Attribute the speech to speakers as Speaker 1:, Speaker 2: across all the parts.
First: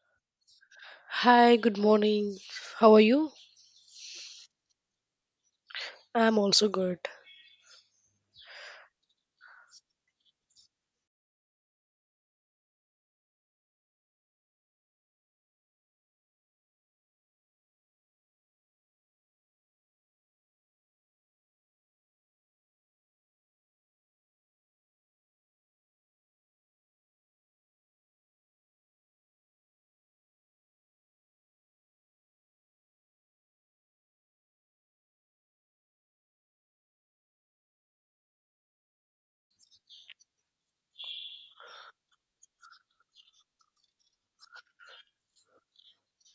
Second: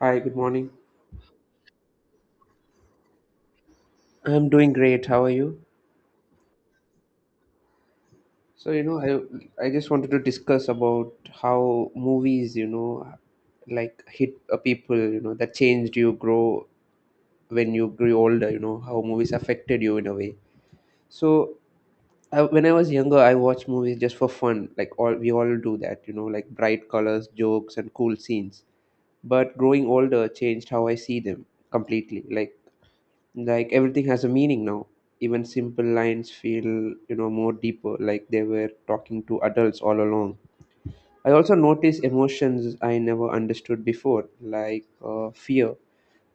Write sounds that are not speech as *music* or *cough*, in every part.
Speaker 1: Hi, good morning.
Speaker 2: Hi, good morning. How are you?
Speaker 1: I'm doing great. How are you?
Speaker 2: I'm also good.
Speaker 1: So, I just wanted to discuss about how movies, like hit a people, that changed you grow when you grew older, how movies affected you in a way. So, I, when I was younger, I watched movies just for fun, like all we all do that, like bright colors, jokes, and cool scenes. But growing older changed how I see them completely. Like everything has a meaning now, even simple lines feel more deeper, like they were talking to adults all along. I also notice emotions I never understood before, like fear,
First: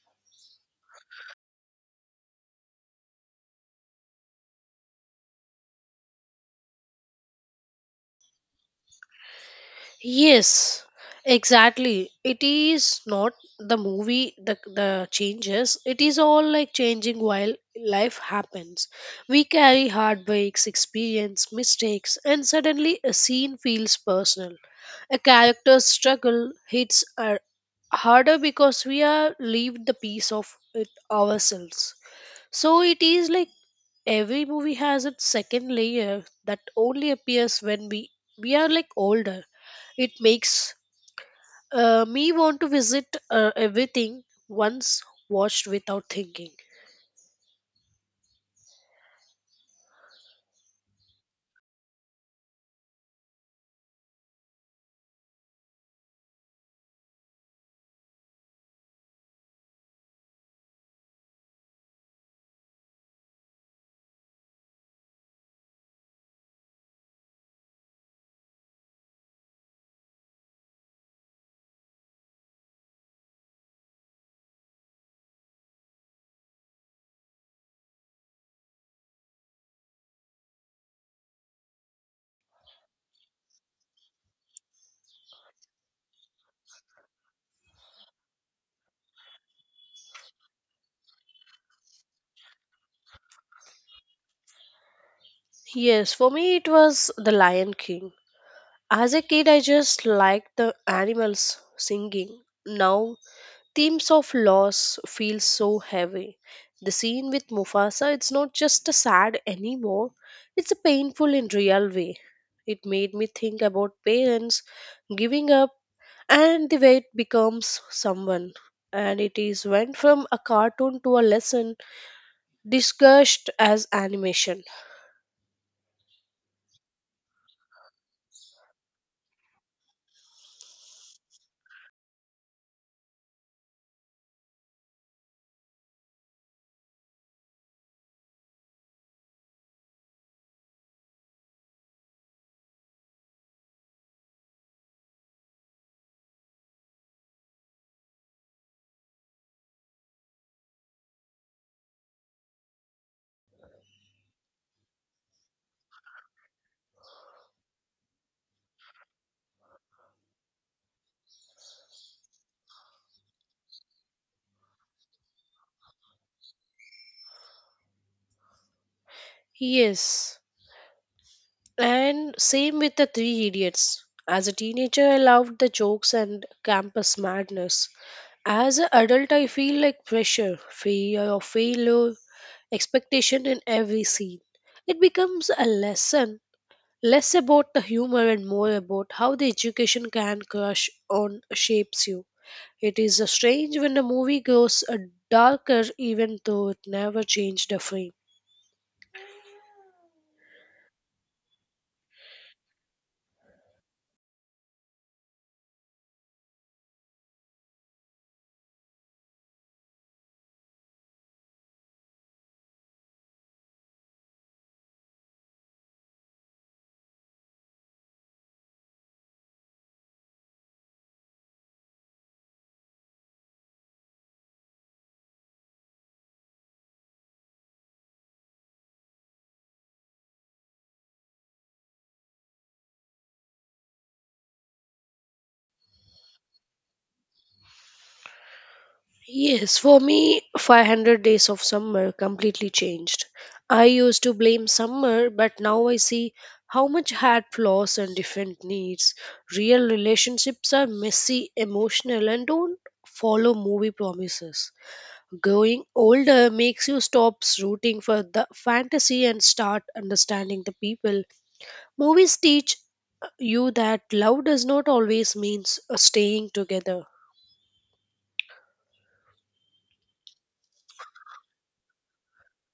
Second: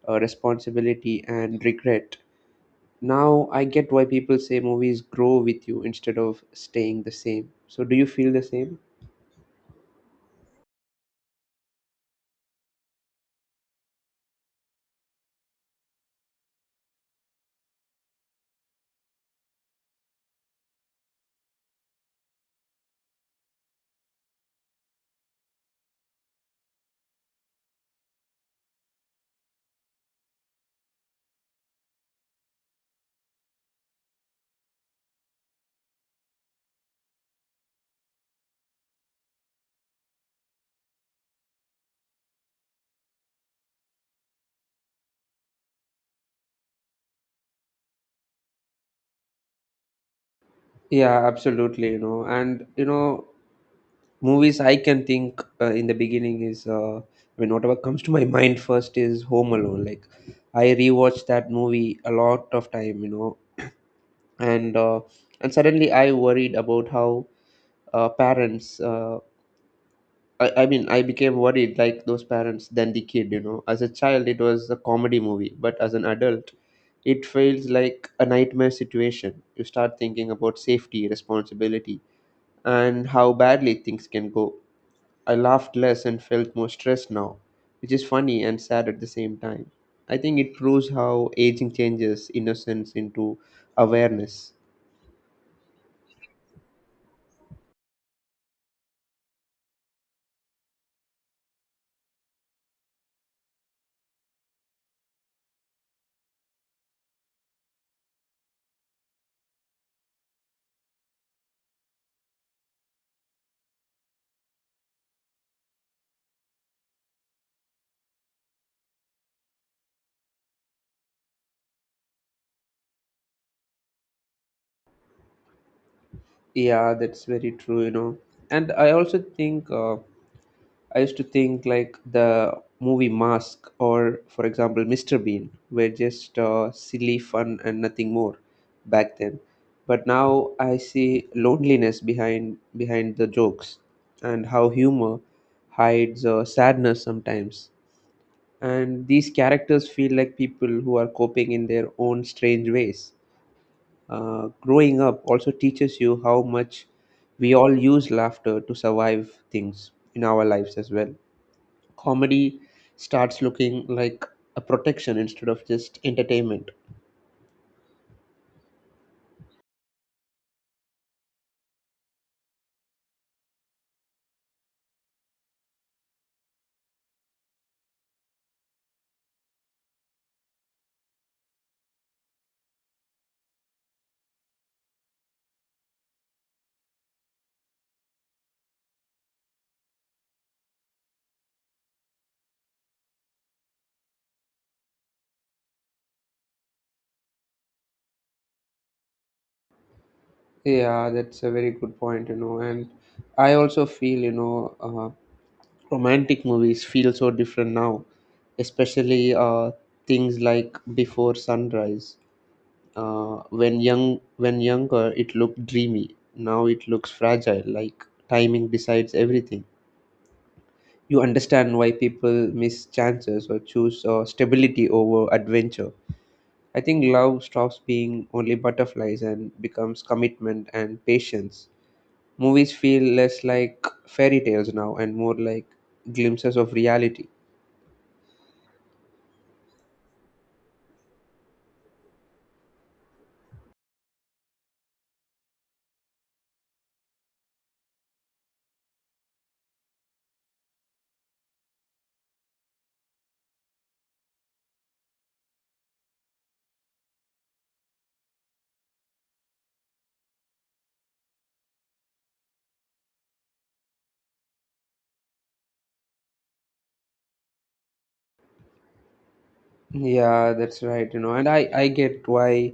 Speaker 1: responsibility, and regret. Now I get why people say movies grow with you instead of staying the same. So do you feel the same?
Speaker 2: Yes, exactly. It is not the movie the changes. It is all like changing while life happens. We carry heartbreaks, experience, mistakes, and suddenly a scene feels personal. A character's struggle hits are harder because we are leave the piece of it ourselves. So it is like every movie has its second layer that only appears when we are like older. It makes me want to visit everything once watched without thinking.
Speaker 1: Yeah, absolutely, and movies I can think in the beginning is I mean whatever comes to my *laughs* mind first is Home Alone. Like I rewatched that movie a lot of time, and uh, and suddenly I worried about how parents. I mean I became worried like those parents than the kid. As a child, it was a comedy movie, but as an adult, it feels like a nightmare situation. You start thinking about safety, responsibility, and how badly things can go. I laughed less and felt more stressed now, which is funny and sad at the same time. I think it proves how aging changes innocence into awareness.
Speaker 2: Yes, for me it was The Lion King. As a kid, I just liked the animals singing. Now themes of loss feel so heavy. The scene with Mufasa, it's not just a sad anymore, it's a painful in real way. It made me think about parents giving up and the way it becomes someone. And it is went from a cartoon to a lesson discussed as animation.
Speaker 1: Yeah, that's very true. And I also think, I used to think like the movie Mask or, for example, Mr. Bean were just silly fun and nothing more back then. But now I see loneliness behind the jokes and how humor hides sadness sometimes. And these characters feel like people who are coping in their own strange ways. Growing up also teaches you how much we all use laughter to survive things in our lives as well. Comedy starts looking like a protection instead of just entertainment.
Speaker 2: Yes, and same with the Three Idiots. As a teenager, I loved the jokes and campus madness. As an adult, I feel like pressure, fear of failure, expectation in every scene. It becomes a lesson, less about the humor and more about how the education can crush on shapes you. It is strange when a movie grows darker even though it never changed a frame.
Speaker 1: Yeah, that's a very good point. And I also feel, uh, romantic movies feel so different now, especially things like Before Sunrise. Uh, when young, when younger, it looked dreamy. Now it looks fragile, like timing decides everything. You understand why people miss chances or choose stability over adventure. I think love stops being only butterflies and becomes commitment and patience. Movies feel less like fairy tales now and more like glimpses of reality.
Speaker 2: Yes, for me, 500 days of summer completely changed. I used to blame summer, but now I see how much had flaws and different needs. Real relationships are messy, emotional, and don't follow movie promises. Growing older makes you stop rooting for the fantasy and start understanding the people. Movies teach you that love does not always means staying together.
Speaker 1: Yeah, that's right, and I get why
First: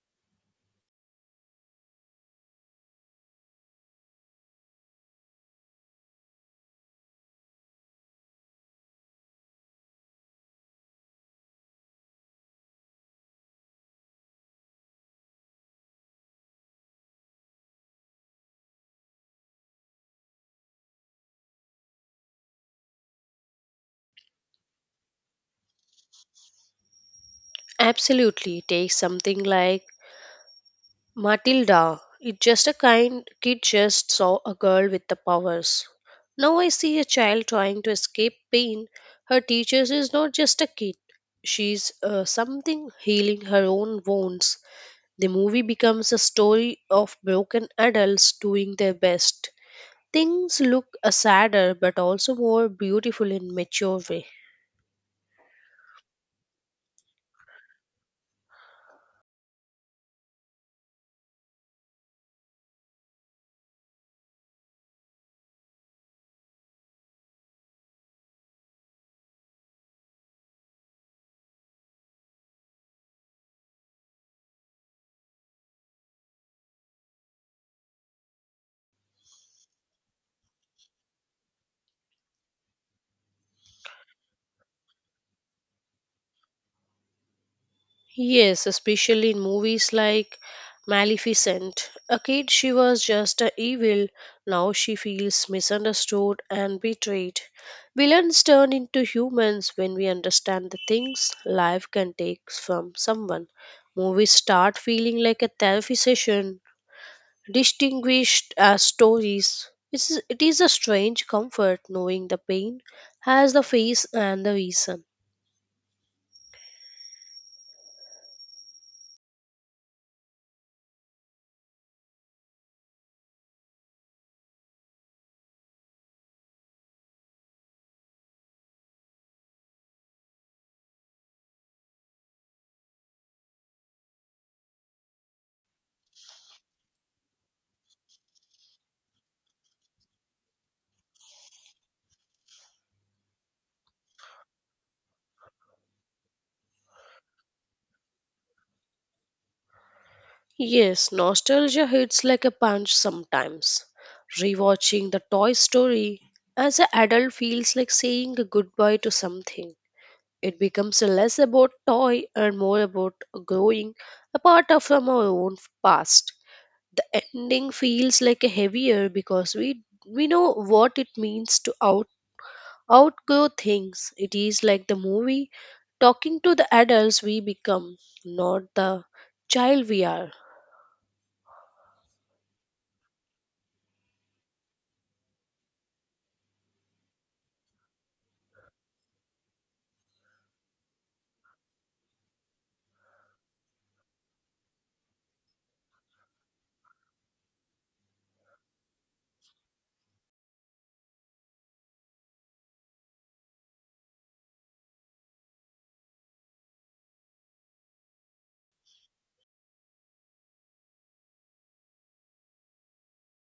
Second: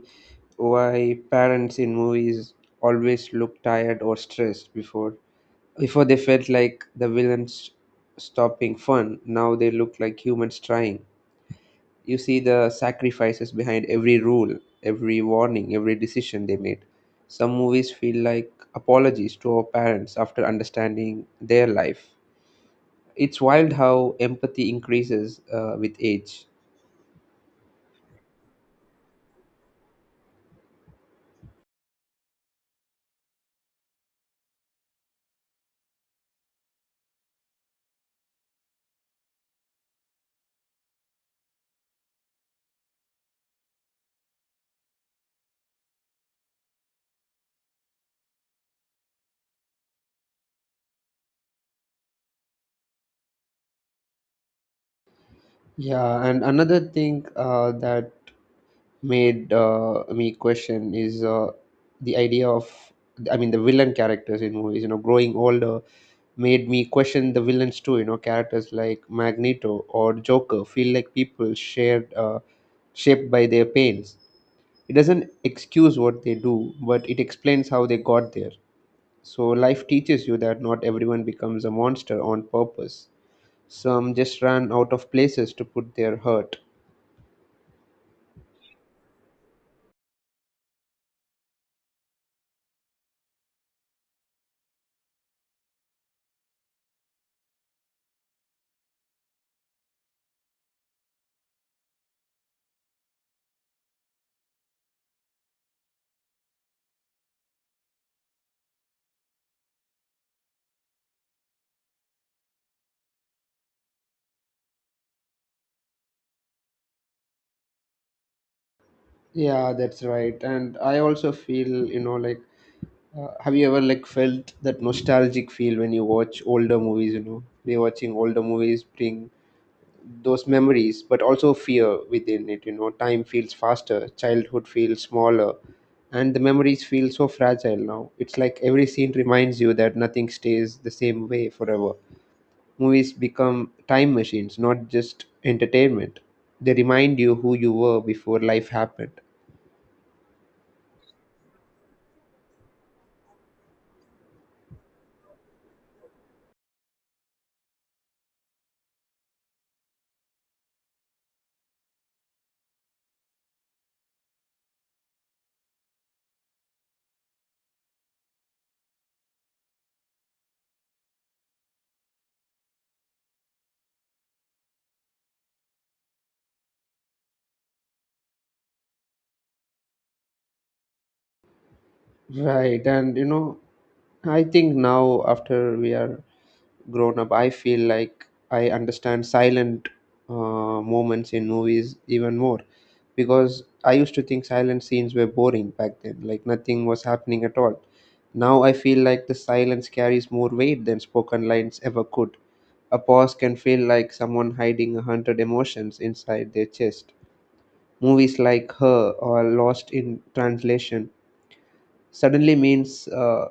Speaker 1: why parents in movies always look tired or stressed before they felt like the villains stopping fun. Now they look like humans trying. You see the sacrifices behind every rule, every warning, every decision they made. Some movies feel like apologies to our parents after understanding their life. It's wild how empathy increases with age.
Speaker 2: Absolutely. Take something like Matilda, it's just a kind kid just saw a girl with the powers. Now I see a child trying to escape pain. Her teacher is not just a kid. She's something healing her own wounds. The movie becomes a story of broken adults doing their best. Things look sadder but also more beautiful in mature way.
Speaker 1: Yeah, and another thing that made me question is the idea of, I mean, the villain characters in movies, growing older made me question the villains too. Characters like Magneto or Joker feel like people shared shaped by their pains. It doesn't excuse what they do, but it explains how they got there. So life teaches you that not everyone becomes a monster on purpose. Some just ran out of places to put their hurt.
Speaker 2: Yes, especially in movies like Maleficent. A kid, she was just a evil. Now she feels misunderstood and betrayed. Villains turn into humans when we understand the things life can take from someone. Movies start feeling like a therapy session, distinguished as stories. It is a strange comfort knowing the pain has the face and the reason.
Speaker 1: Yeah, that's right. And I also feel, like, have you ever like felt that nostalgic feel when you watch older movies? Rewatching older movies bring those memories, but also fear within it. Time feels faster, childhood feels smaller, and the memories feel so fragile now. It's like every scene reminds you that nothing stays the same way forever. Movies become time machines, not just entertainment. They remind you who you were before life happened.
Speaker 2: Yes, nostalgia hits like a punch sometimes. Rewatching the Toy Story as an adult feels like saying a goodbye to something. It becomes less about toy and more about growing a part of from our own past. The ending feels like a heavier because we know what it means to outgrow things. It is like the movie talking to the adults we become, not the child we are.
Speaker 1: Right, and I think now after we are grown up, I feel like I understand silent uh, moments in movies even more, because I used to think silent scenes were boring back then, like nothing was happening at all. Now I feel like the silence carries more weight than spoken lines ever could. A pause can feel like someone hiding a hundred emotions inside their chest. Movies like Her or Lost in Translation suddenly means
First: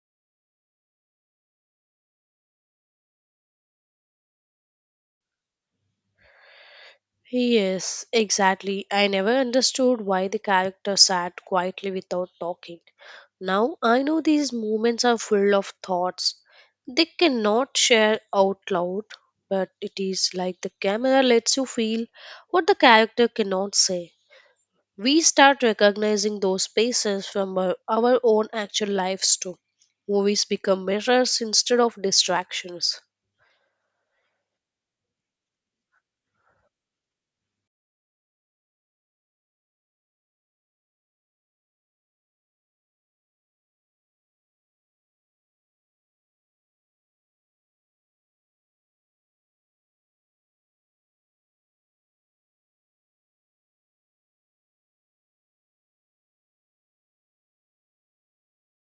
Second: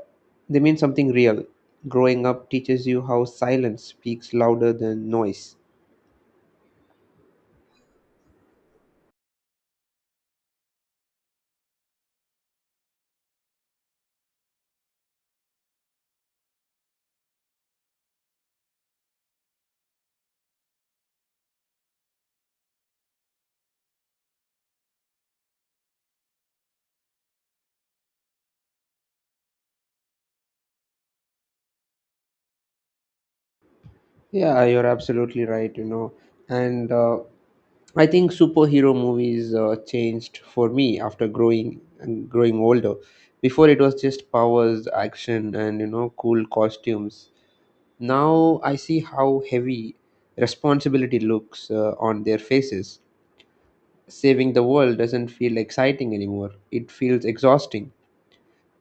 Speaker 1: they mean something real. Growing up teaches you how silence speaks louder than noise.
Speaker 2: Yes, exactly. I never understood why the character sat quietly without talking. Now I know these moments are full of thoughts. They cannot share out loud, but it is like the camera lets you feel what the character cannot say. We start recognizing those spaces from our own actual lives too. Movies become mirrors instead of distractions.
Speaker 1: Yeah, you're absolutely right. And I think superhero movies changed for me after growing older. Before it was just powers, action, and cool costumes. Now I see how heavy responsibility looks on their faces. Saving the world doesn't feel exciting anymore. It feels exhausting.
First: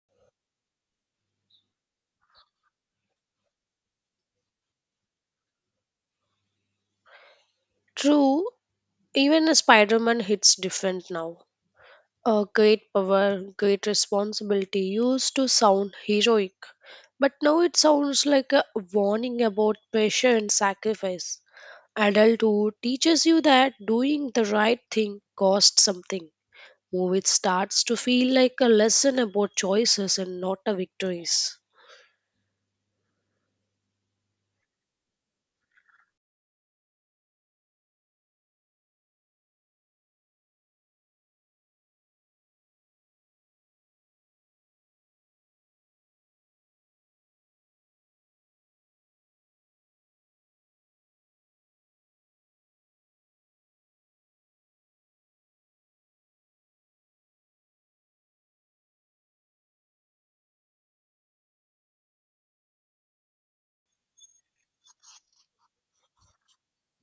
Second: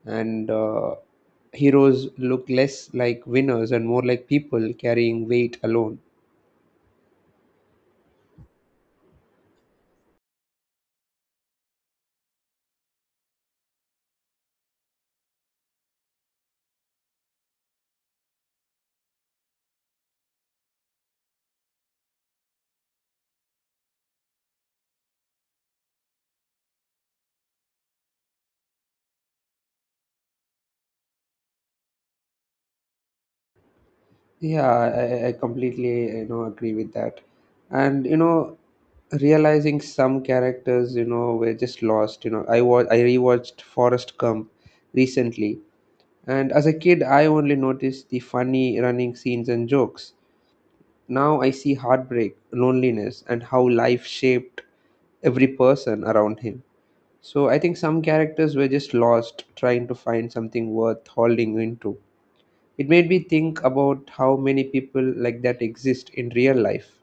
Speaker 1: And heroes look less like winners and more like people carrying weight alone.
Speaker 2: True, even a Spider Man hits different now. A great power, great responsibility used to sound heroic, but now it sounds like a warning about pressure and sacrifice. Adulthood teaches you that doing the right thing costs something. Movie starts to feel like a lesson about choices and not a victories.
Speaker 1: Yeah, I completely agree with that, and realizing some characters were just lost. I rewatched Forrest Gump recently, and as a kid, I only noticed the funny running scenes and jokes. Now I see heartbreak, loneliness, and how life shaped every person around him. So I think some characters were just lost trying to find something worth holding into. It made me think about how many people like that exist in real life.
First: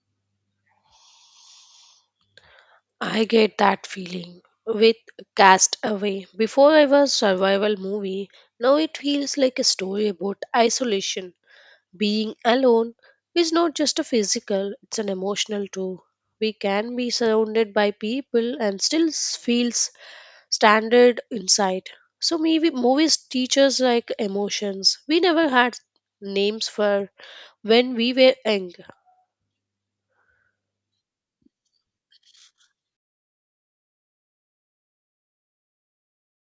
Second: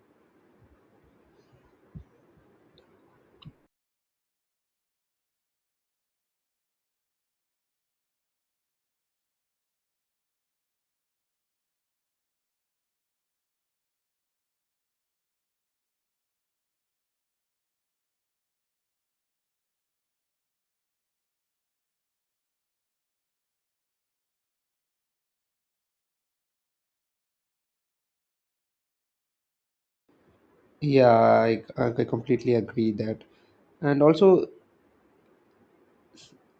Speaker 2: I get that feeling with Cast Away. Before I was survival movie, now it feels like a story about isolation being alone is not just a physical, it's an emotional too. We can be surrounded by people and still feels standard inside. So maybe movies teach us like emotions. We never had names for when we were young.
Speaker 1: Yeah, I completely agree that. And also,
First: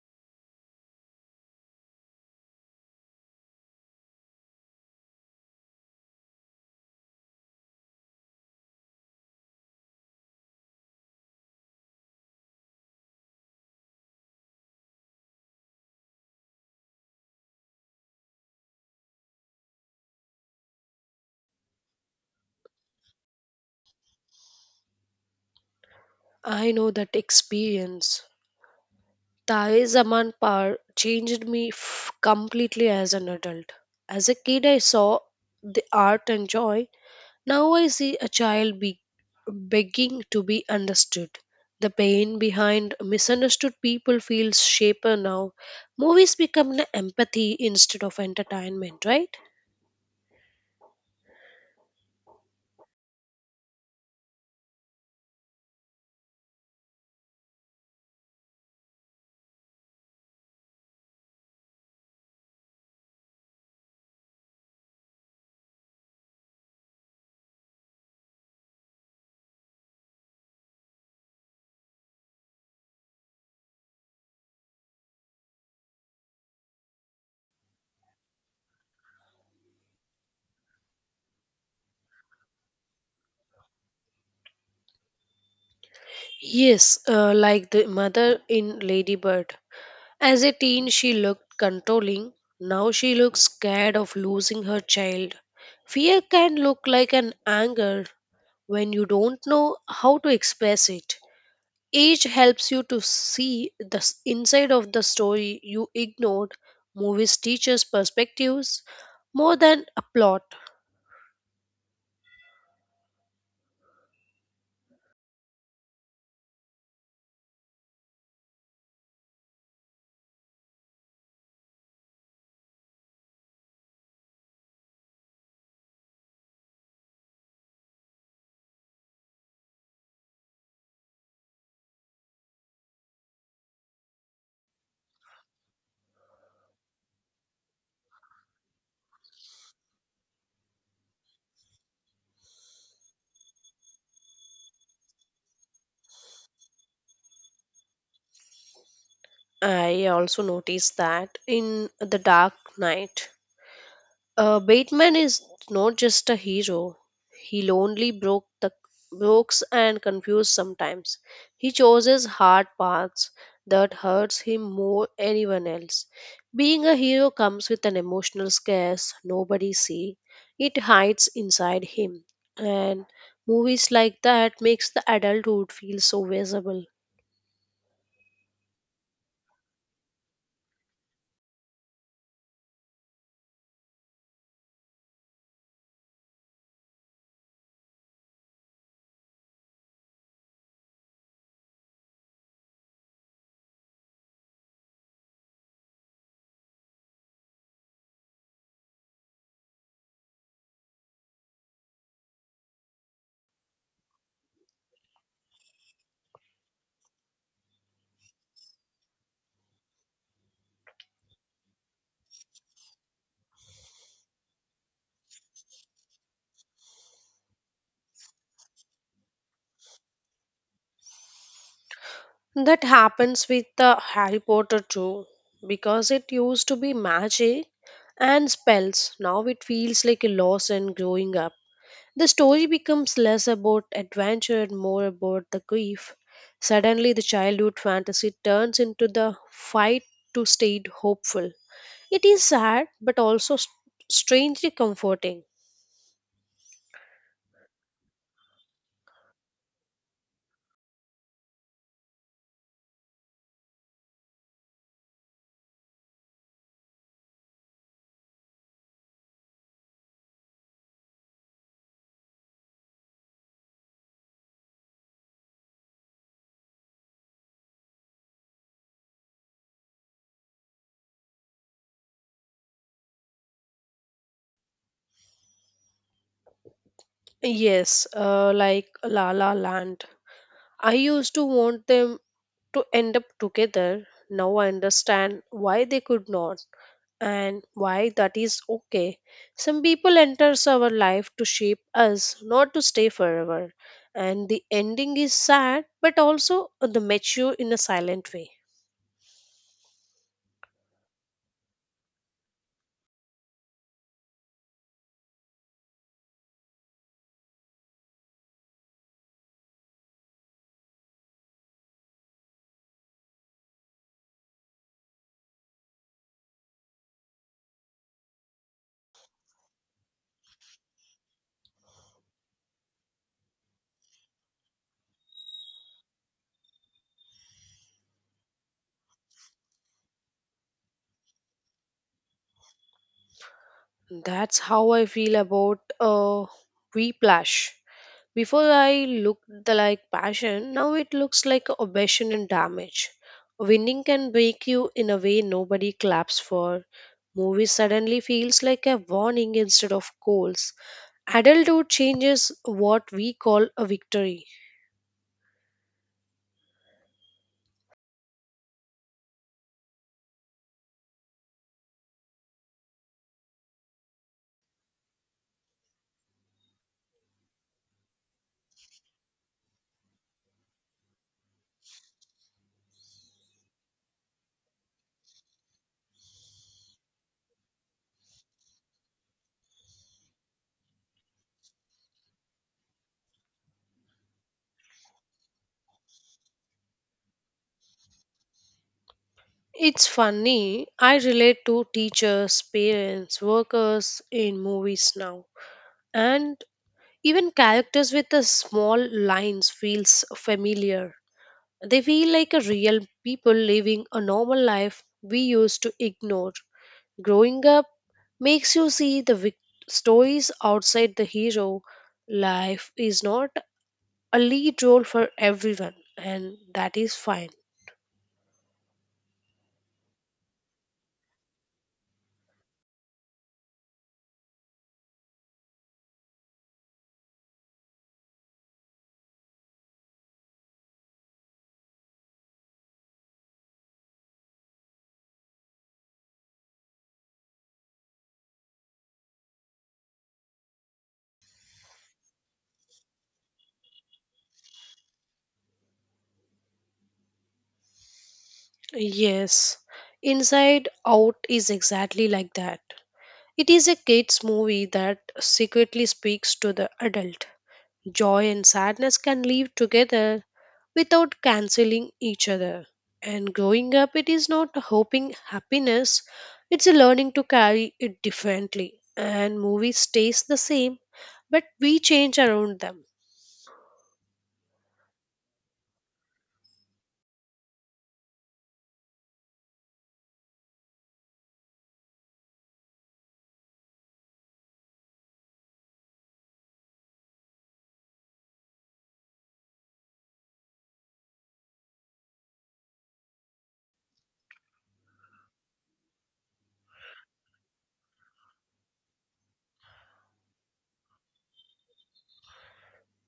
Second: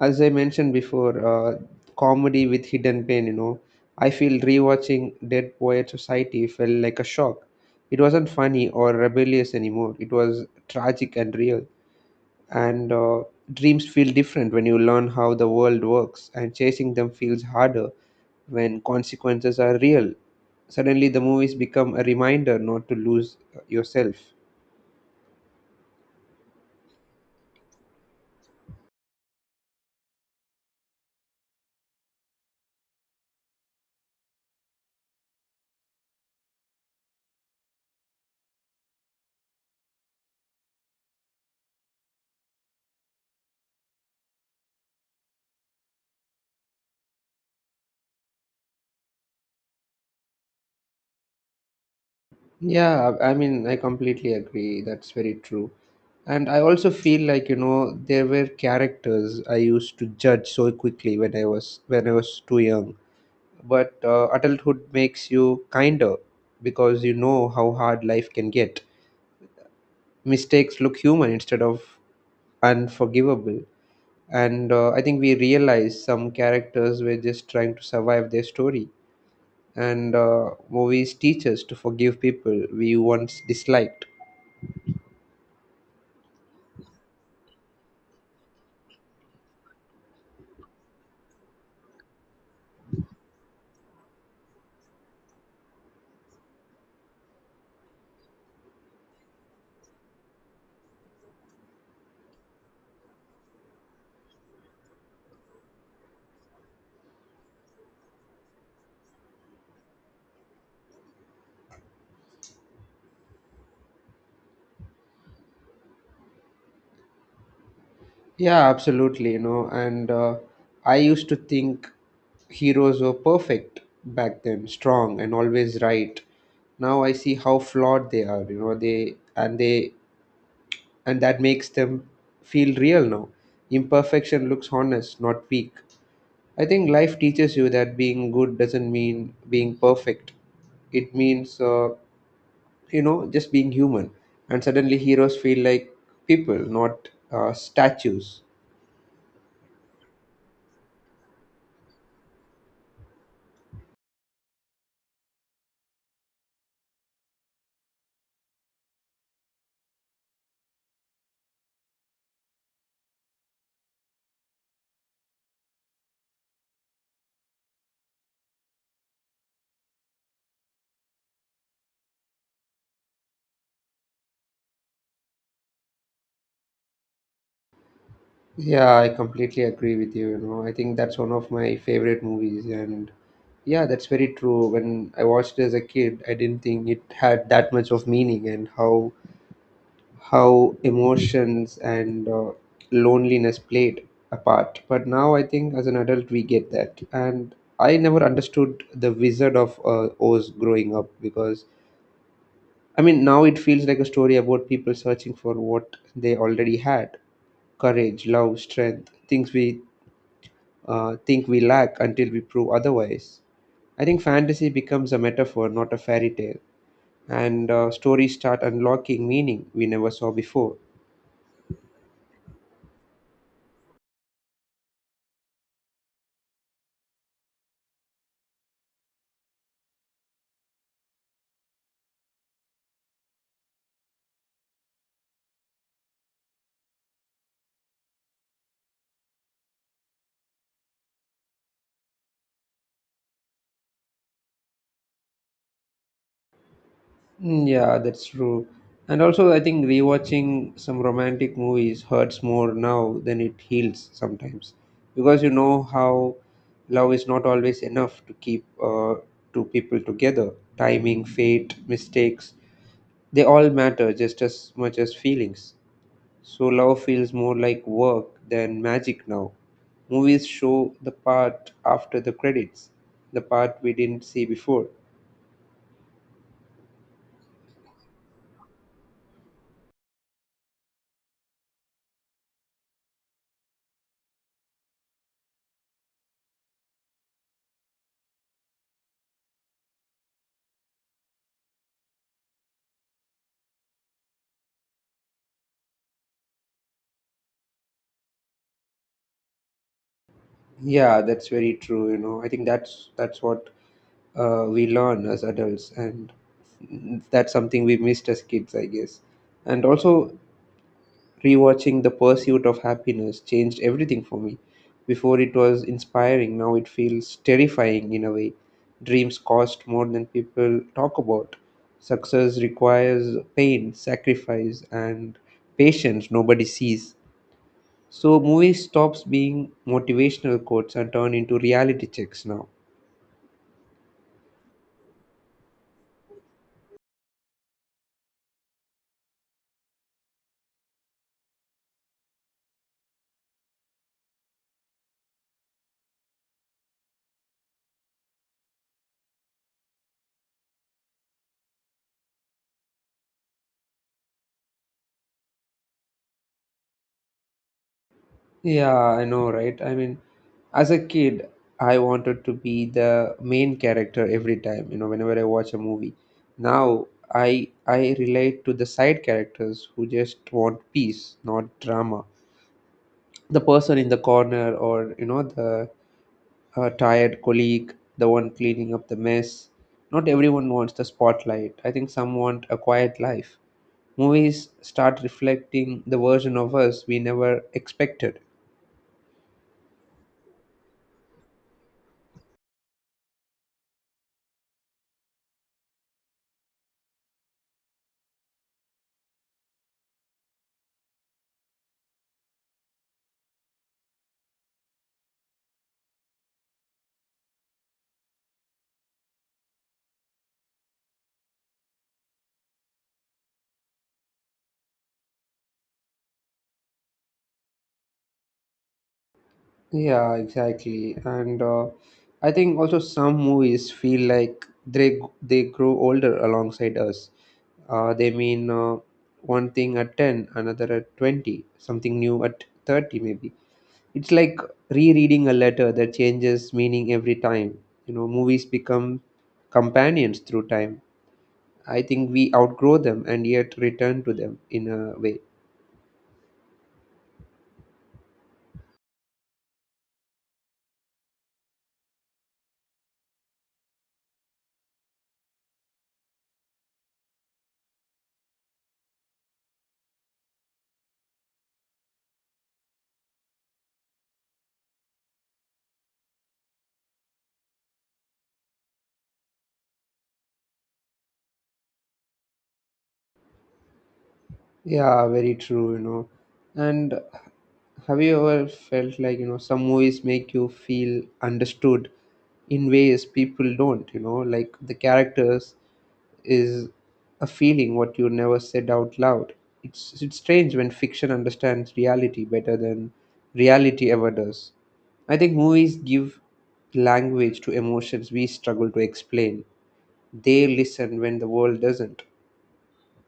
Speaker 1: as I mentioned before, comedy with hidden pain, I feel rewatching Dead Poet Society felt like a shock. It wasn't funny or rebellious anymore, it was tragic and real. And dreams feel different when you learn how the world works, and chasing them feels harder when consequences are real. Suddenly the movies become a reminder not to lose yourself.
Speaker 2: I know that experience. Tae Zaman Par changed me completely as an adult. As a kid, I saw the art and joy. Now I see a child begging to be understood. The pain behind misunderstood people feels shaper now. Movies become an empathy instead of entertainment, right?
Speaker 1: Yeah, I mean I completely agree. That's very true. And I also feel like, there were characters I used to judge so quickly when I was too young. But adulthood makes you kinder because you know how hard life can get. Mistakes look human instead of unforgivable. And I think we realize some characters were just trying to survive their story. And movies teach us to forgive people we once disliked.
Speaker 2: Yes, like the mother in Ladybird. As a teen, she looked controlling. Now she looks scared of losing her child. Fear can look like an anger when you don't know how to express it. Age helps you to see the inside of the story you ignored. Movies teaches perspectives more than a plot.
Speaker 1: Yeah, absolutely. And I used to think heroes were perfect back then, strong and always right. Now I see how flawed they are. They and that makes them feel real now. Imperfection looks honest, not weak. I think life teaches you that being good doesn't mean being perfect. It means, just being human. And suddenly heroes feel like people, not statues.
Speaker 2: I also noticed that in The Dark Knight, Bateman is not just a hero. He lonely broke the brooks and confused sometimes. He chooses hard paths that hurts him more anyone else. Being a hero comes with an emotional scarce nobody see. It hides inside him. And movies like that makes the adulthood feel so visible.
Speaker 1: Yeah, I completely agree with you. I think that's one of my favorite movies. And yeah, that's very true. When I watched it as a kid, I didn't think it had that much of meaning, and how emotions and loneliness played a part. But now I think as an adult we get that. And I never understood the Wizard of Oz growing up, because I mean now it feels like a story about people searching for what they already had: courage, love, strength, things we think we lack until we prove otherwise. I think fantasy becomes a metaphor, not a fairy tale. And stories start unlocking meaning we never saw before.
Speaker 2: That happens with the Harry Potter too, because it used to be magic and spells. Now it feels like a loss and growing up. The story becomes less about adventure and more about the grief. Suddenly, the childhood fantasy turns into the fight to stay hopeful. It is sad, but also strangely comforting.
Speaker 1: Mm, yeah, that's true. And also, I think rewatching some romantic movies hurts more now than it heals sometimes, because you know how love is not always enough to keep two people together. Timing, fate, mistakes, they all matter just as much as feelings. So love feels more like work than magic now. Movies show the part after the credits, the part we didn't see before.
Speaker 2: Yes, like La La Land. I used to want them to end up together. Now I understand why they could not and why that is okay. Some people enters our life to shape us, not to stay forever. And the ending is sad, but also the mature in a silent way.
Speaker 1: Yeah, that's very true. I think that's what we learn as adults, and that's something we missed as kids, I guess. And also, rewatching The Pursuit of Happiness changed everything for me. Before it was inspiring, now it feels terrifying in a way. Dreams cost more than people talk about. Success requires pain, sacrifice, and patience nobody sees. So movies stops being motivational quotes and turn into reality checks now.
Speaker 2: That's how I feel about Whiplash. Before I looked like passion, now it looks like obsession and damage. Winning can break you in a way nobody claps for. Movie suddenly feels like a warning instead of goals. Adulthood changes what we call a victory.
Speaker 1: Yeah, I know, right? I mean, as a kid, I wanted to be the main character every time, whenever I watch a movie. Now I relate to the side characters who just want peace, not drama. The person in the corner or, the tired colleague, the one cleaning up the mess. Not everyone wants the spotlight. I think some want a quiet life. Movies start reflecting the version of us we never expected.
Speaker 2: It's funny, I relate to teachers, parents, workers in movies now. And even characters with the small lines feels familiar. They feel like a real people living a normal life we used to ignore. Growing up makes you see the stories outside the hero. Life is not a lead role for everyone, and that is fine.
Speaker 1: Yeah, exactly. And I think also some movies feel like they grow older alongside us. They mean one thing at 10, another at 20, something new at 30 maybe. It's like rereading a letter that changes meaning every time. You know, movies become companions through time. I think we outgrow them and yet return to them in a way.
Speaker 2: Yes, Inside Out is exactly like that. It is a kids' movie that secretly speaks to the adult. Joy and sadness can live together without canceling each other. And growing up, it is not hoping happiness, it's a learning to carry it differently. And movie stays the same, but we change around them.
Speaker 1: Yeah, very true, you know. And have you ever felt like, you know, some movies make you feel understood in ways people don't, you know, like the characters is a feeling what you never said out loud. It's strange when fiction understands reality better than reality ever does. I think movies give language to emotions we struggle to explain. They listen when the world doesn't.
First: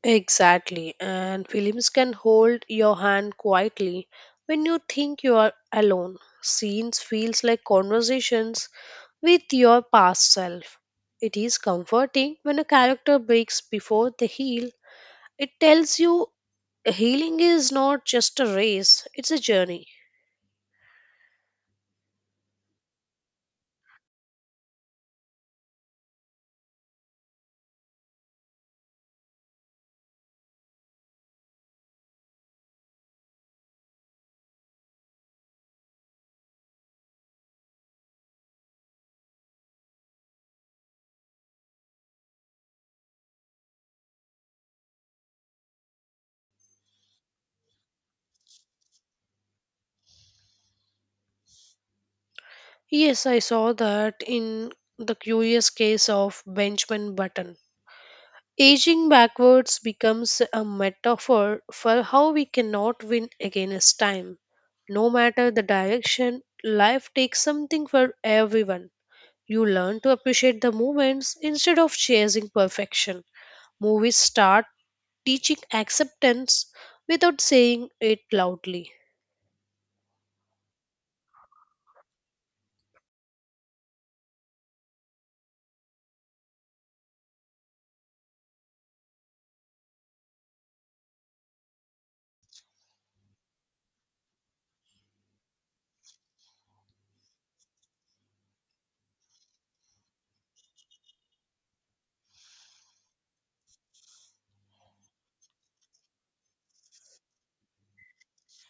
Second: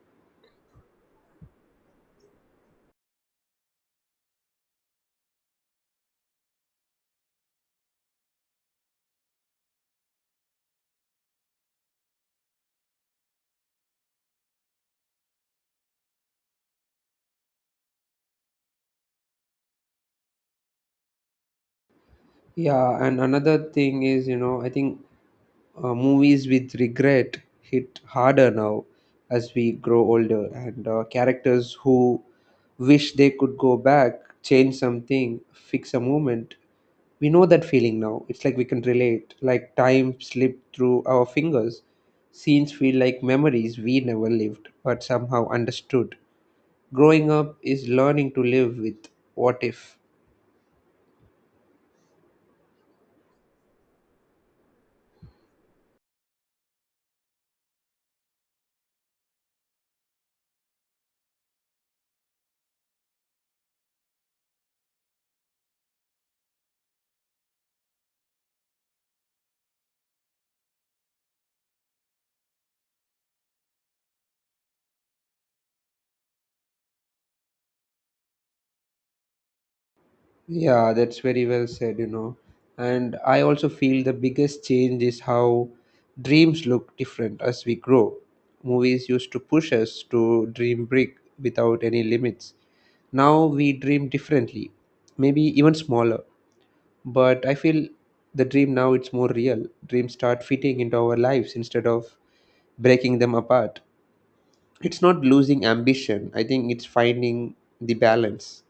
Speaker 2: Exactly, and films can hold your hand quietly when you think you are alone. Scenes feels like conversations with your past self. It is comforting when a character breaks before they heal. It tells you healing is not just a race, it's a journey.
Speaker 1: Yeah, and another thing is, you know, I think movies with regret hit harder now as we grow older, and characters who wish they could go back, change something, fix a moment. We know that feeling now. It's like we can relate, like time slipped through our fingers. Scenes feel like memories we never lived, but somehow understood. Growing up is learning to live with what if.
Speaker 2: Yes, I saw that in the curious case of Benjamin Button. Aging backwards becomes a metaphor for how we cannot win against time. No matter the direction, life takes something for everyone. You learn to appreciate the moments instead of chasing perfection. Movies start teaching acceptance without saying it loudly.
Speaker 1: Yeah, that's very well said, you know. And I also feel the biggest change is how dreams look different as we grow. Movies used to push us to dream big without any limits. Now we dream differently, maybe even smaller. But I feel the dream now it's more real. Dreams start fitting into our lives instead of breaking them apart. It's not losing ambition. I think it's finding the balance.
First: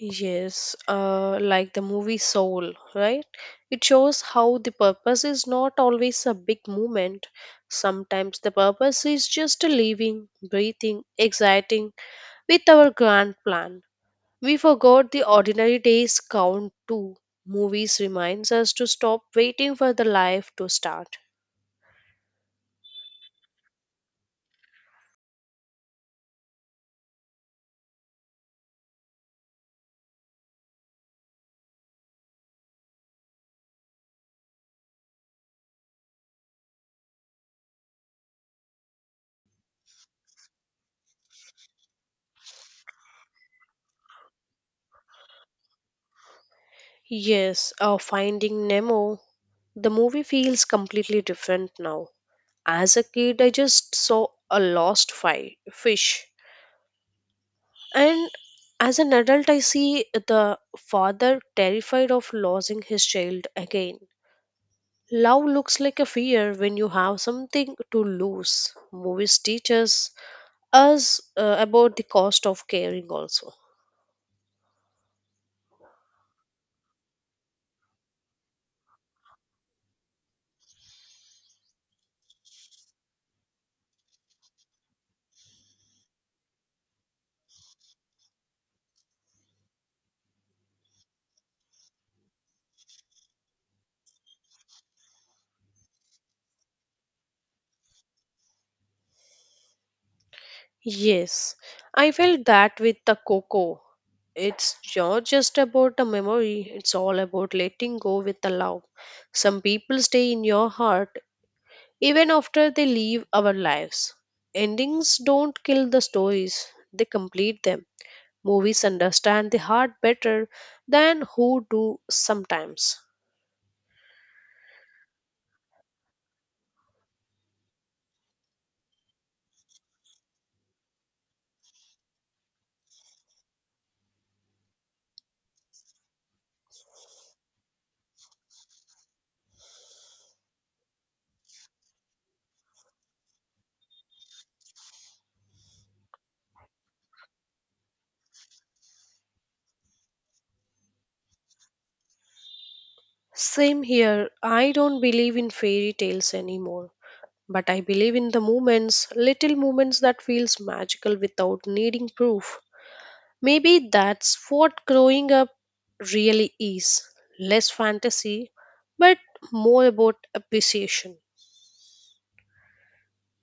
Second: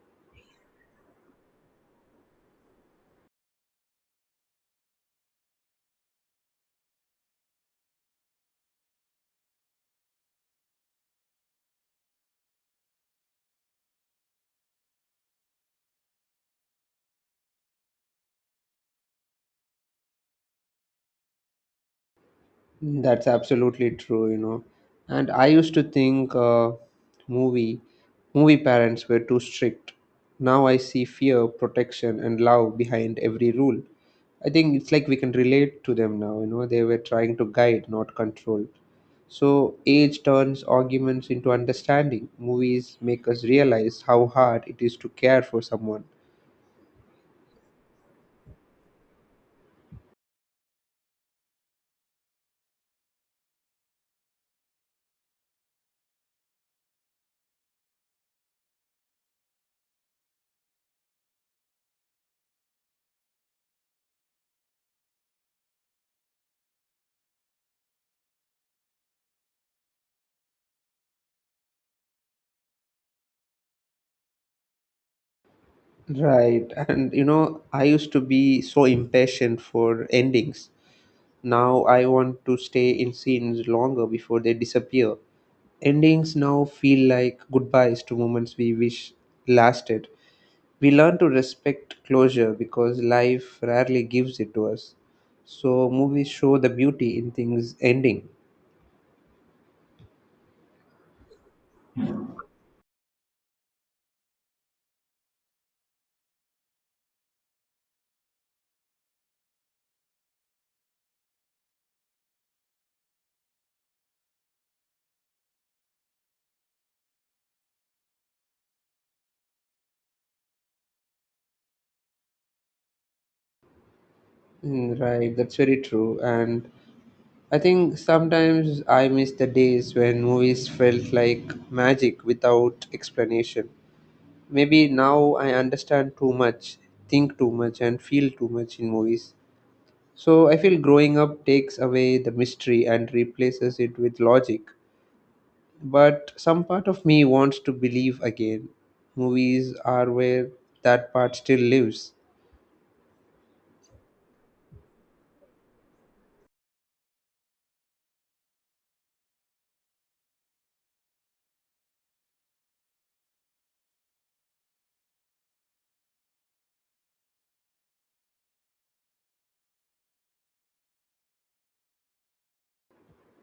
Speaker 2: Yes, like the movie Soul, right? It shows how the purpose is not always a big movement. Sometimes the purpose is just living, breathing, exciting with our grand plan. We forgot the ordinary days count too. Movies reminds us to stop waiting for the life to start.
Speaker 1: That's absolutely true, you know. And I used to think movie movie parents were too strict. Now I see fear, protection, and love behind every rule. I think it's like we can relate to them now, you know. They were trying to guide, not control. So age turns arguments into understanding. Movies make us realize how hard it is to care for someone.
Speaker 2: Yes, Finding Nemo the movie feels completely different now. As a kid, I just saw a lost fish. And as an adult, I see the father terrified of losing his child again. Love looks like a fear when you have something to lose. Movies teaches us about the cost of caring also.
Speaker 1: Right. And you know, I used to be so impatient for endings. Now I want to stay in scenes longer before they disappear. Endings now feel like goodbyes to moments we wish lasted. We learn to respect closure because life rarely gives it to us. So movies show the beauty in things ending.
Speaker 2: Yes, I felt that with the Coco. It's not just about the memory, it's all about letting go with the love. Some people stay in your heart even after they leave our lives. Endings don't kill the stories, they complete them. Movies understand the heart better than who do sometimes.
Speaker 1: Mm, right, that's very true. And I think sometimes I miss the days when movies felt like magic without explanation. Maybe now I understand too much, think too much, and feel too much in movies. So I feel growing up takes away the mystery and replaces it with logic. But some part of me wants to believe again. Movies are where that part still lives.
Speaker 2: Same here, I don't believe in fairy tales anymore, but I believe in the moments, little moments that feels magical without needing proof. Maybe that's what growing up really is. Less fantasy, but more about appreciation.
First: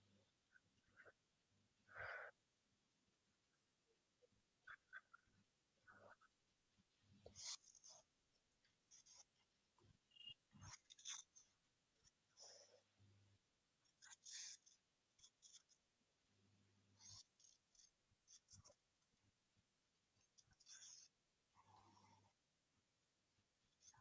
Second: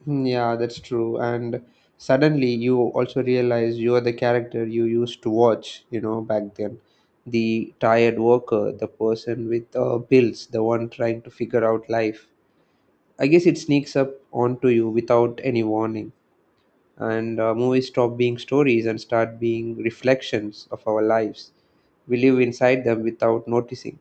Speaker 1: Hmm, yeah, that's true. And suddenly you also realize you are the character you used to watch, you know, back then. The tired worker, the person with bills, the one trying to figure out life. I guess it sneaks up onto you without any warning. And movies stop being stories and start being reflections of our lives. We live inside them without noticing.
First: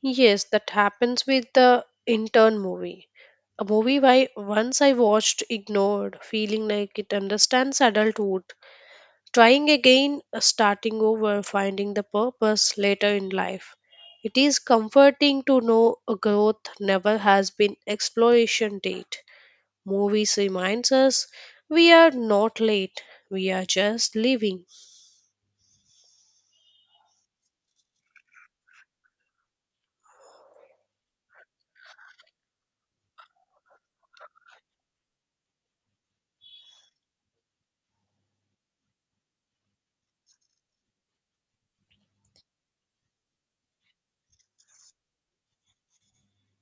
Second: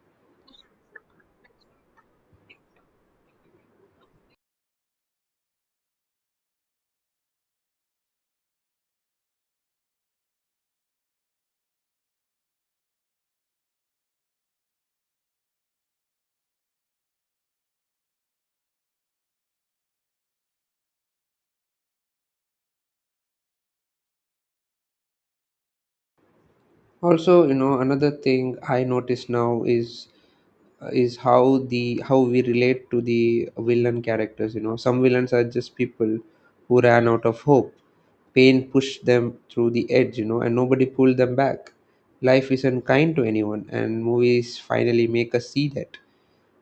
Speaker 2: Yes, that happens with the intern movie. A movie I once I watched ignored, feeling like it understands adulthood. Trying again, starting over, finding the purpose later in life. It is comforting to know a growth never has been exploration date. Movies reminds us we are not late, we are just living.
Speaker 1: Also, you know, another thing I notice now is how the how we relate to the villain characters. You know, some villains are just people who ran out of hope. Pain pushed them through the edge, you know, and nobody pulled them back. Life isn't kind to anyone, and movies finally make us see that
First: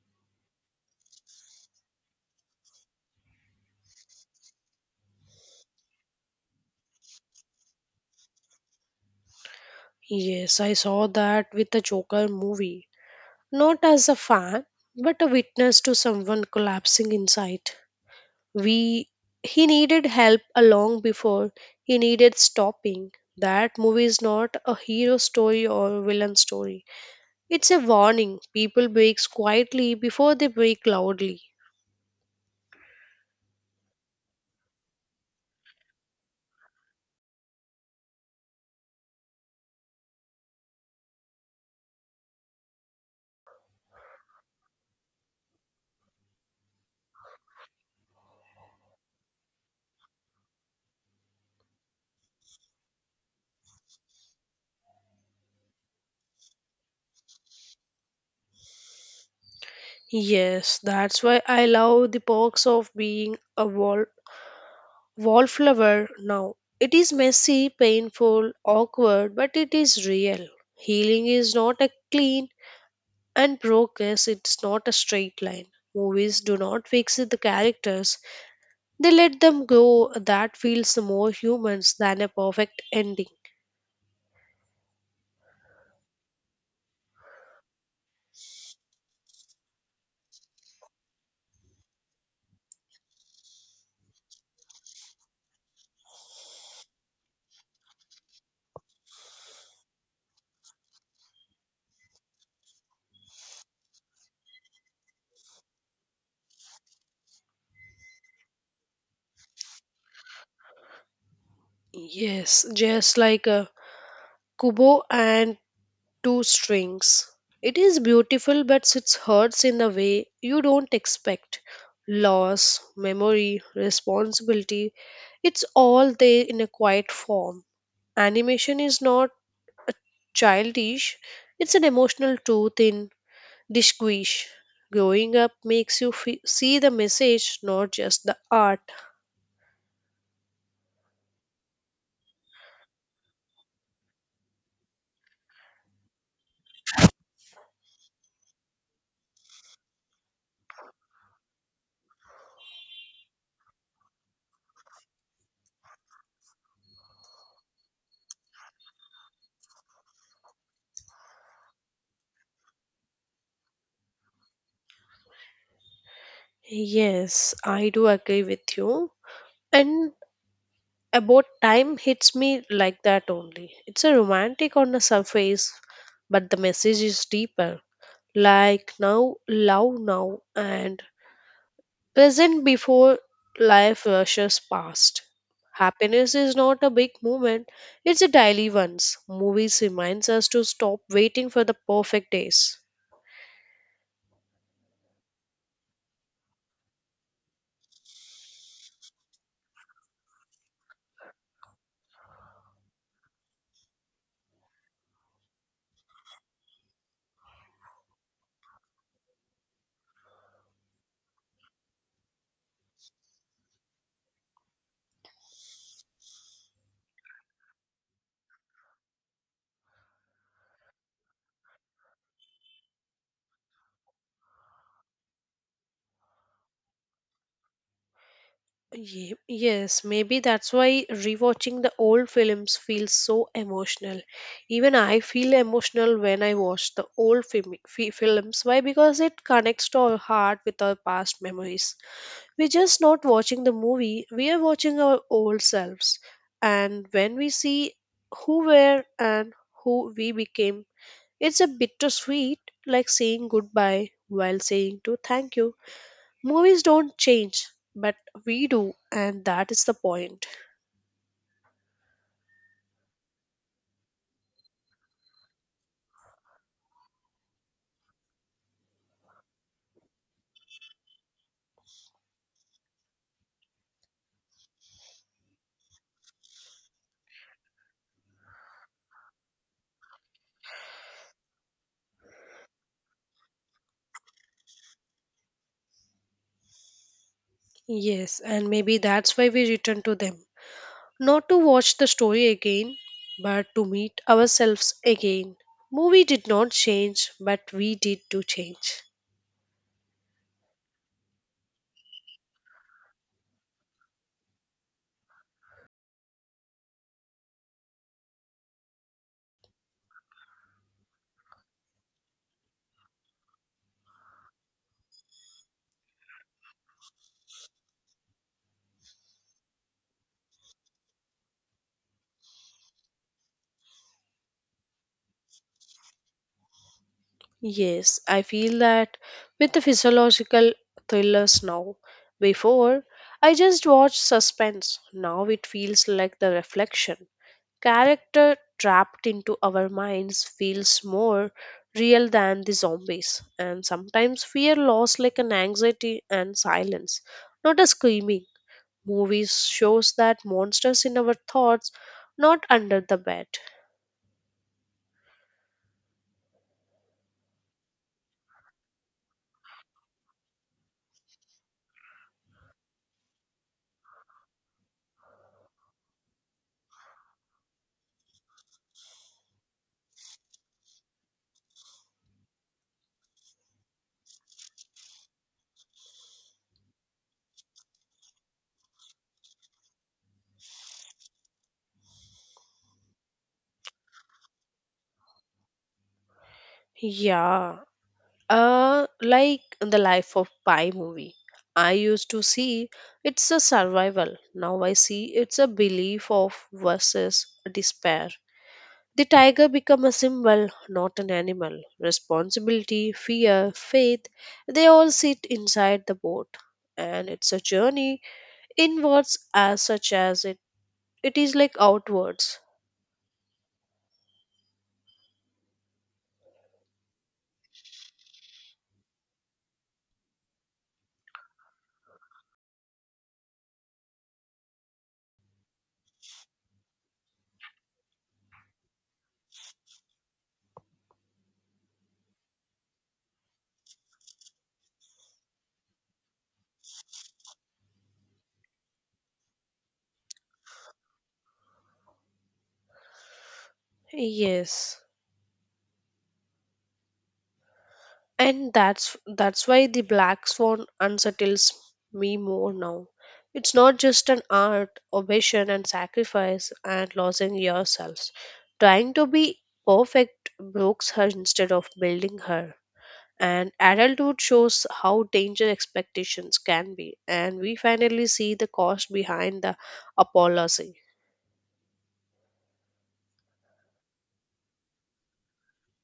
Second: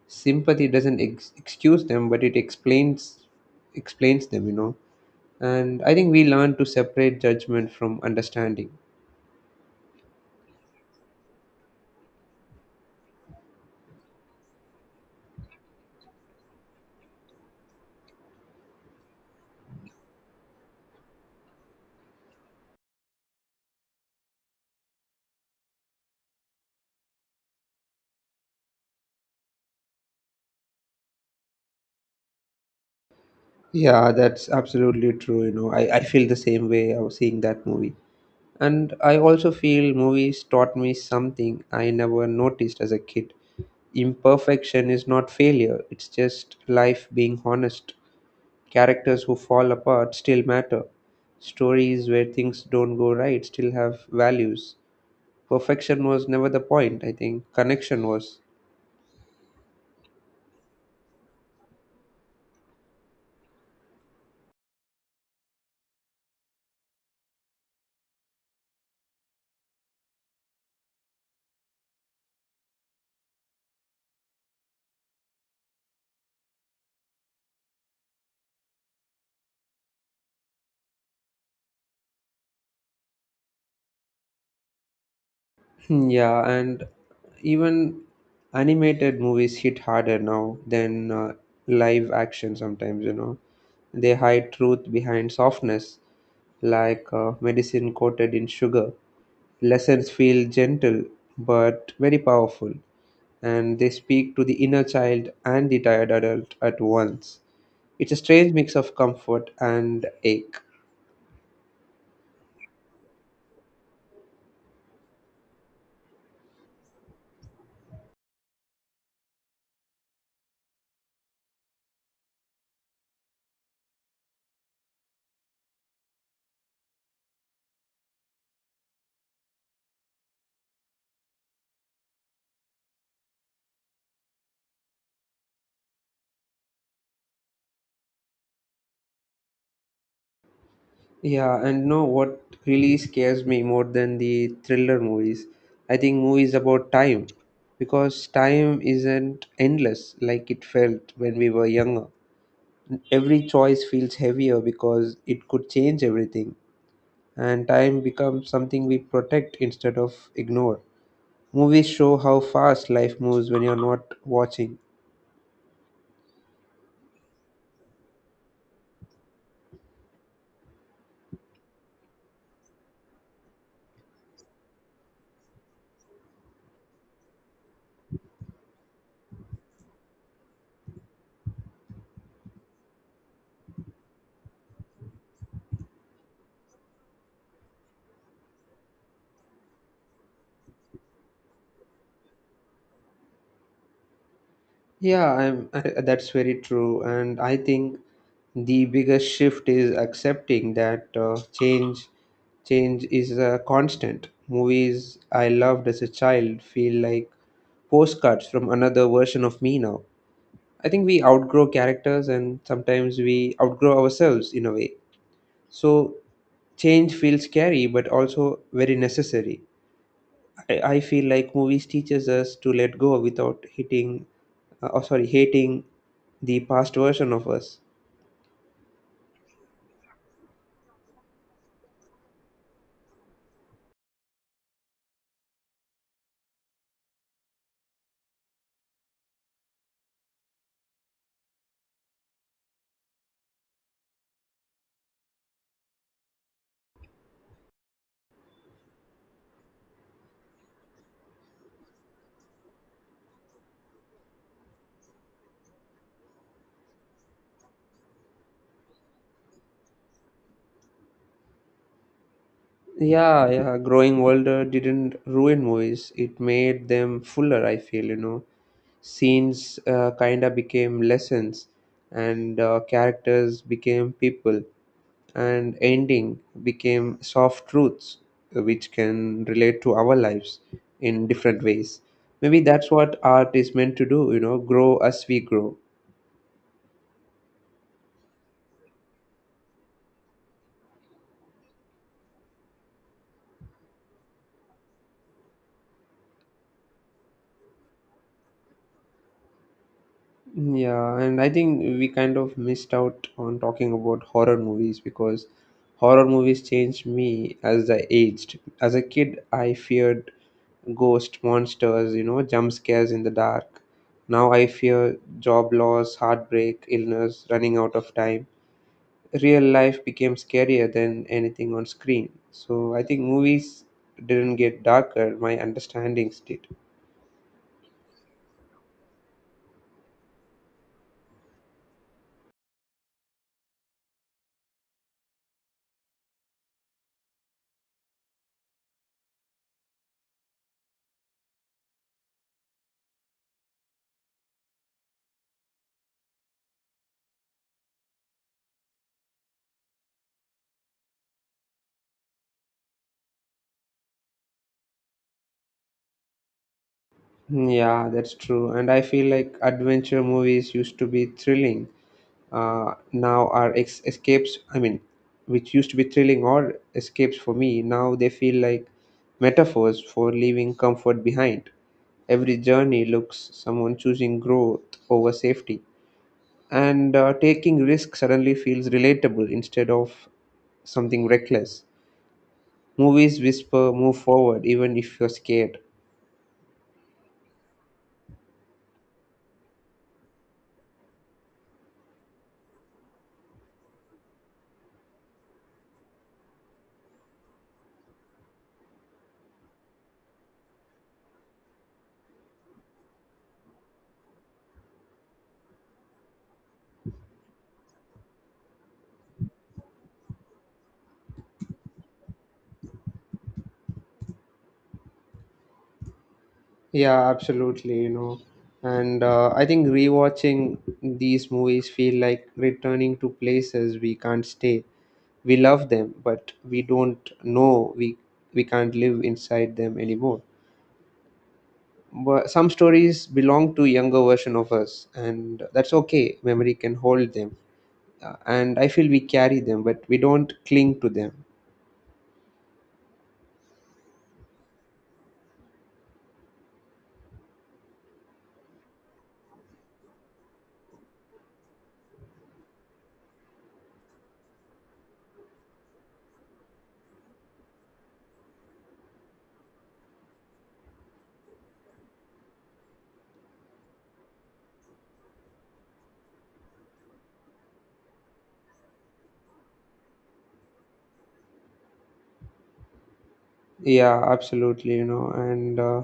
Speaker 1: sympathy doesn't excuse them, but it explains them, you know. And I think we learn to separate judgment from understanding.
Speaker 2: Yes, I saw that with the Joker movie. Not as a fan, but a witness to someone collapsing inside. We He needed help a long before he needed stopping. That movie is not a hero story or villain story. It's a warning. People break quietly before they break loudly.
Speaker 1: Yeah, that's absolutely true, you know. I feel the same way I was seeing that movie, and I also feel movies taught me something I never noticed as a kid. Imperfection is not failure, it's just life being honest. Characters who fall apart still matter. Stories where things don't go right still have values. Perfection was never the point, I think connection was.
Speaker 2: Yes, that's why I love the perks of being a wallflower now. It is messy, painful, awkward, but it is real. Healing is not a clean. And progress it's not a straight line. Movies do not fix the characters. They let them go that feels more humans than a perfect ending.
Speaker 1: Hmm, yeah. And even animated movies hit harder now than live action sometimes, you know. They hide truth behind softness, like medicine coated in sugar. Lessons feel gentle but very powerful, and they speak to the inner child and the tired adult at once. It's a strange mix of comfort and ache.
Speaker 2: Yes, just like a Kubo and two strings. It is beautiful, but it hurts in a way you don't expect. Loss, memory, responsibility, it's all there in a quiet form. Animation is not childish, it's an emotional truth in Disquish. Growing up makes you fe see the message, not just the art.
Speaker 1: Yeah, and know what really scares me more than the thriller movies? I think movies about time, because time isn't endless like it felt when we were younger. Every choice feels heavier because it could change everything, and time becomes something we protect instead of ignore. Movies show how fast life moves when you're not watching.
Speaker 2: Yes, I do agree with you. And about time hits me like that only. It's a romantic on the surface, but the message is deeper. Like now, love now, and present before life rushes past. Happiness is not a big moment, it's a daily ones. Movies reminds us to stop waiting for the perfect days.
Speaker 1: That's very true. And I think the biggest shift is accepting that change is a constant. Movies I loved as a child feel like postcards from another version of me now. I think we outgrow characters and sometimes we outgrow ourselves in a way. So change feels scary but also very necessary. I feel like movies teaches us to let go without hitting, oh sorry, hating the past version of us.
Speaker 2: Yes, maybe that's why rewatching the old films feels so emotional. Even I feel emotional when I watch the old films. Why? Because it connects to our heart with our past memories. We're just not watching the movie, we are watching our old selves. And when we see who were and who we became, it's a bittersweet, like saying goodbye while saying to thank you. Movies don't change, but we do, and that is the point.
Speaker 1: Yeah, yeah. Growing older didn't ruin movies. It made them fuller. I feel, you know, scenes kinda became lessons, and characters became people, and ending became soft truths, which can relate to our lives in different ways. Maybe that's what art is meant to do. You know, grow as we grow.
Speaker 2: Yes, and maybe that's why we return to them. Not to watch the story again, but to meet ourselves again. Movie did not change, but we did to change.
Speaker 1: Yeah, and I think we kind of missed out on talking about horror movies, because horror movies changed me as I aged. As a kid, I feared ghost monsters, you know, jump scares in the dark. Now I fear job loss, heartbreak, illness, running out of time. Real life became scarier than anything on screen. So I think movies didn't get darker, my understandings did.
Speaker 2: Yes, I feel that with the physiological thrillers now. Before, I just watched suspense. Now it feels like the reflection. Character trapped into our minds feels more real than the zombies, and sometimes fear laws like an anxiety and silence, not a screaming. Movies shows that monsters in our thoughts, not under the bed.
Speaker 1: Yeah, that's true. And I feel like adventure movies used to be thrilling. Now are ex- escapes, I mean, which used to be thrilling or escapes for me, now they feel like metaphors for leaving comfort behind. Every journey looks someone choosing growth over safety. And taking risk suddenly feels relatable instead of something reckless. Movies whisper, move forward, even if you're scared.
Speaker 2: Yeah, like the life of pi movie, I used to see it's a survival, now I see it's a belief of versus despair. The tiger become a symbol, not an animal. Responsibility, fear, faith, they all sit inside the boat. And it's a journey inwards as such as it is like outwards.
Speaker 1: Yeah, absolutely, you know. And I think rewatching these movies feel like returning to places we can't stay. We love them, but we don't know we can't live inside them anymore. But some stories belong to younger version of us, and that's okay. Memory can hold them, and I feel we carry them, but we don't cling to them.
Speaker 2: Yes. And that's why the black swan unsettles me more now. It's not just an art, obsession and sacrifice and losing yourselves. Trying to be perfect breaks her instead of building her. And adulthood shows how danger expectations can be, and we finally see the cost behind the apology.
Speaker 1: Yeah, absolutely, you know, and.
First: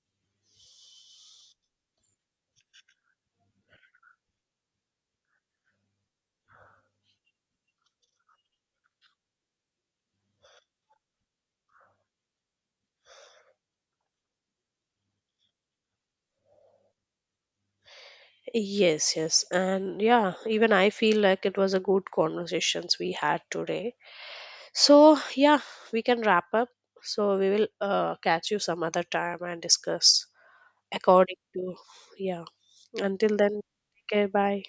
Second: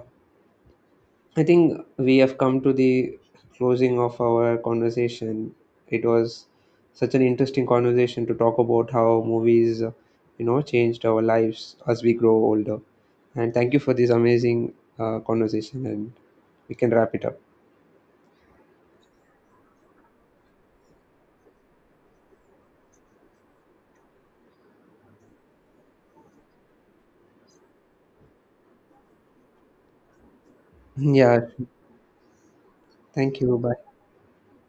Speaker 1: I think we have come to the closing of our conversation. It was such an interesting conversation to talk about how movies, you know, changed our lives as we grow older. And thank you for this amazing conversation, and we can wrap it up.
Speaker 2: Yes, yes, and yeah, even I feel like it was a good conversations we had today. So yeah, we can wrap up. So we will catch you some other time and discuss according
Speaker 1: Yeah,
Speaker 2: to. Yeah, until
Speaker 1: thank you.
Speaker 2: then.
Speaker 1: Bye.
Speaker 2: Okay, bye.